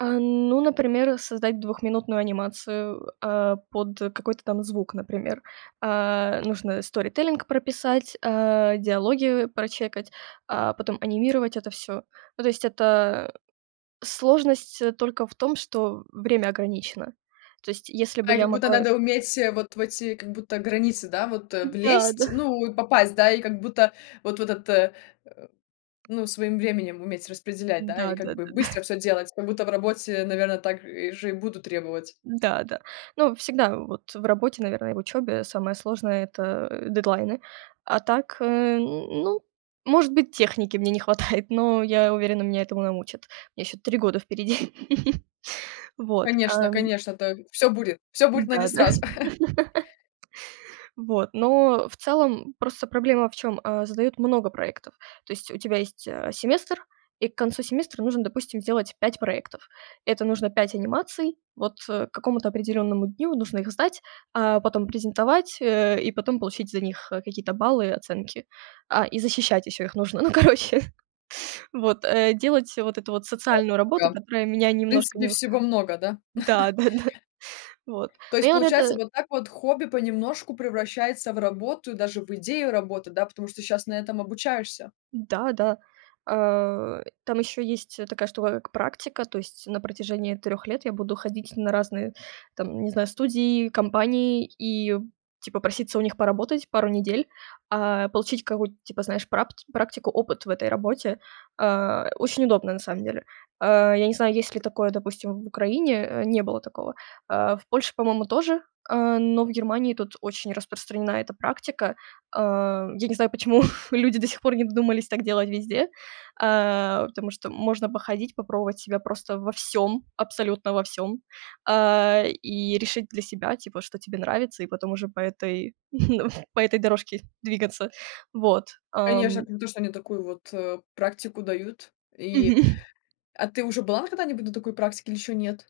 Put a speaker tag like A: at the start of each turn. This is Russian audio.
A: А, ну, например, создать двухминутную анимацию, э, а, под какой-то там звук, например. А, нужно storytelling прописать, а, диалоги прочекать, а, потом анимировать это всё. Ну, то есть это сложность только в том, что время ограничено. То есть, если бы я
B: Как будто
A: могла
B: надо уметь вот в эти, как будто, границы, да, вот
A: Да-да.
B: влезть, ну, от попасть, да, и как будто, вот в этот, э Ну, своим временем уметь распределять, да, и, как
A: Да-да-да. Да.
B: бы, быстро всё делать, как будто в работе, наверно, так и же и буду требовать.
A: Да-да. Ну, всегда вот в работе, наверное, в учёбе самое сложное- это, э, дедлайны. А так, э, н ну, может быть, техники мне не хватает, но я уверена, меня этому научат. У меня ещё 3 года впереди. Вот. А,
B: Конечно,
A: м.
B: конечно, то Всё будет всё будет, но не
A: Да-да.
B: сразу.
A: Вот, но в целом просто проблема в чём? А, задают много проектов. То есть у тебя есть, а, семестр, и к концу семестра нужно, допустим, сделать 5 проектов. Это нужно 5 анимаций. Вот к какому-то определённому дню нужно их сдать, а потом презентовать, э, и потом получить за них какие-то баллы и оценки. А, и защищать еще их нужно. Ну, короче Вот, э, делать вот эту вот социальную работу, которая меня
B: [unintelligible] В
A: немножко
B: принципе,
A: не устраи
B: всего много, да?
A: Да-да-да. Вот.
B: То
A: Но,
B: есть
A: я рот э
B: получается, вот так вот хобби понемножку превращается в работу и даже в идею работы, да? Потому что щас на этом обучаешься.
A: Да-да. А, э, там ещё есть, э, такая штука, как практика. То есть на протяжении 3 лет я буду ходить на разные там, не знаю, студии, компании и типа проситься у них поработать пару недель, а, получить какую-то типа, знаешь, прапт практику, опыт в этой работе. А, э, очень удобно, на самом деле. А, я не знаю, есть ли такое, допустим, в Украине? Э, не было такого. А, в Польше, по-моему, тоже, э, но в Германии тут очень распространена эта практика. Э, я не знаю, почему люди до сих пор не додумались так делать везде. А, потому что можно походить, попробовать себя просто во всём, абсолютно во всём. А, и решить для себя, типа, что тебе нравится. И потом уже по этой, по этой дорожке двигаться. Вот.
B: Конечно,
A: Ам.
B: это не то, что они такую вот, э, практику дают и
A: Мгм.
B: А ты уже была на какой-нибудь на такой практике или ещё нет?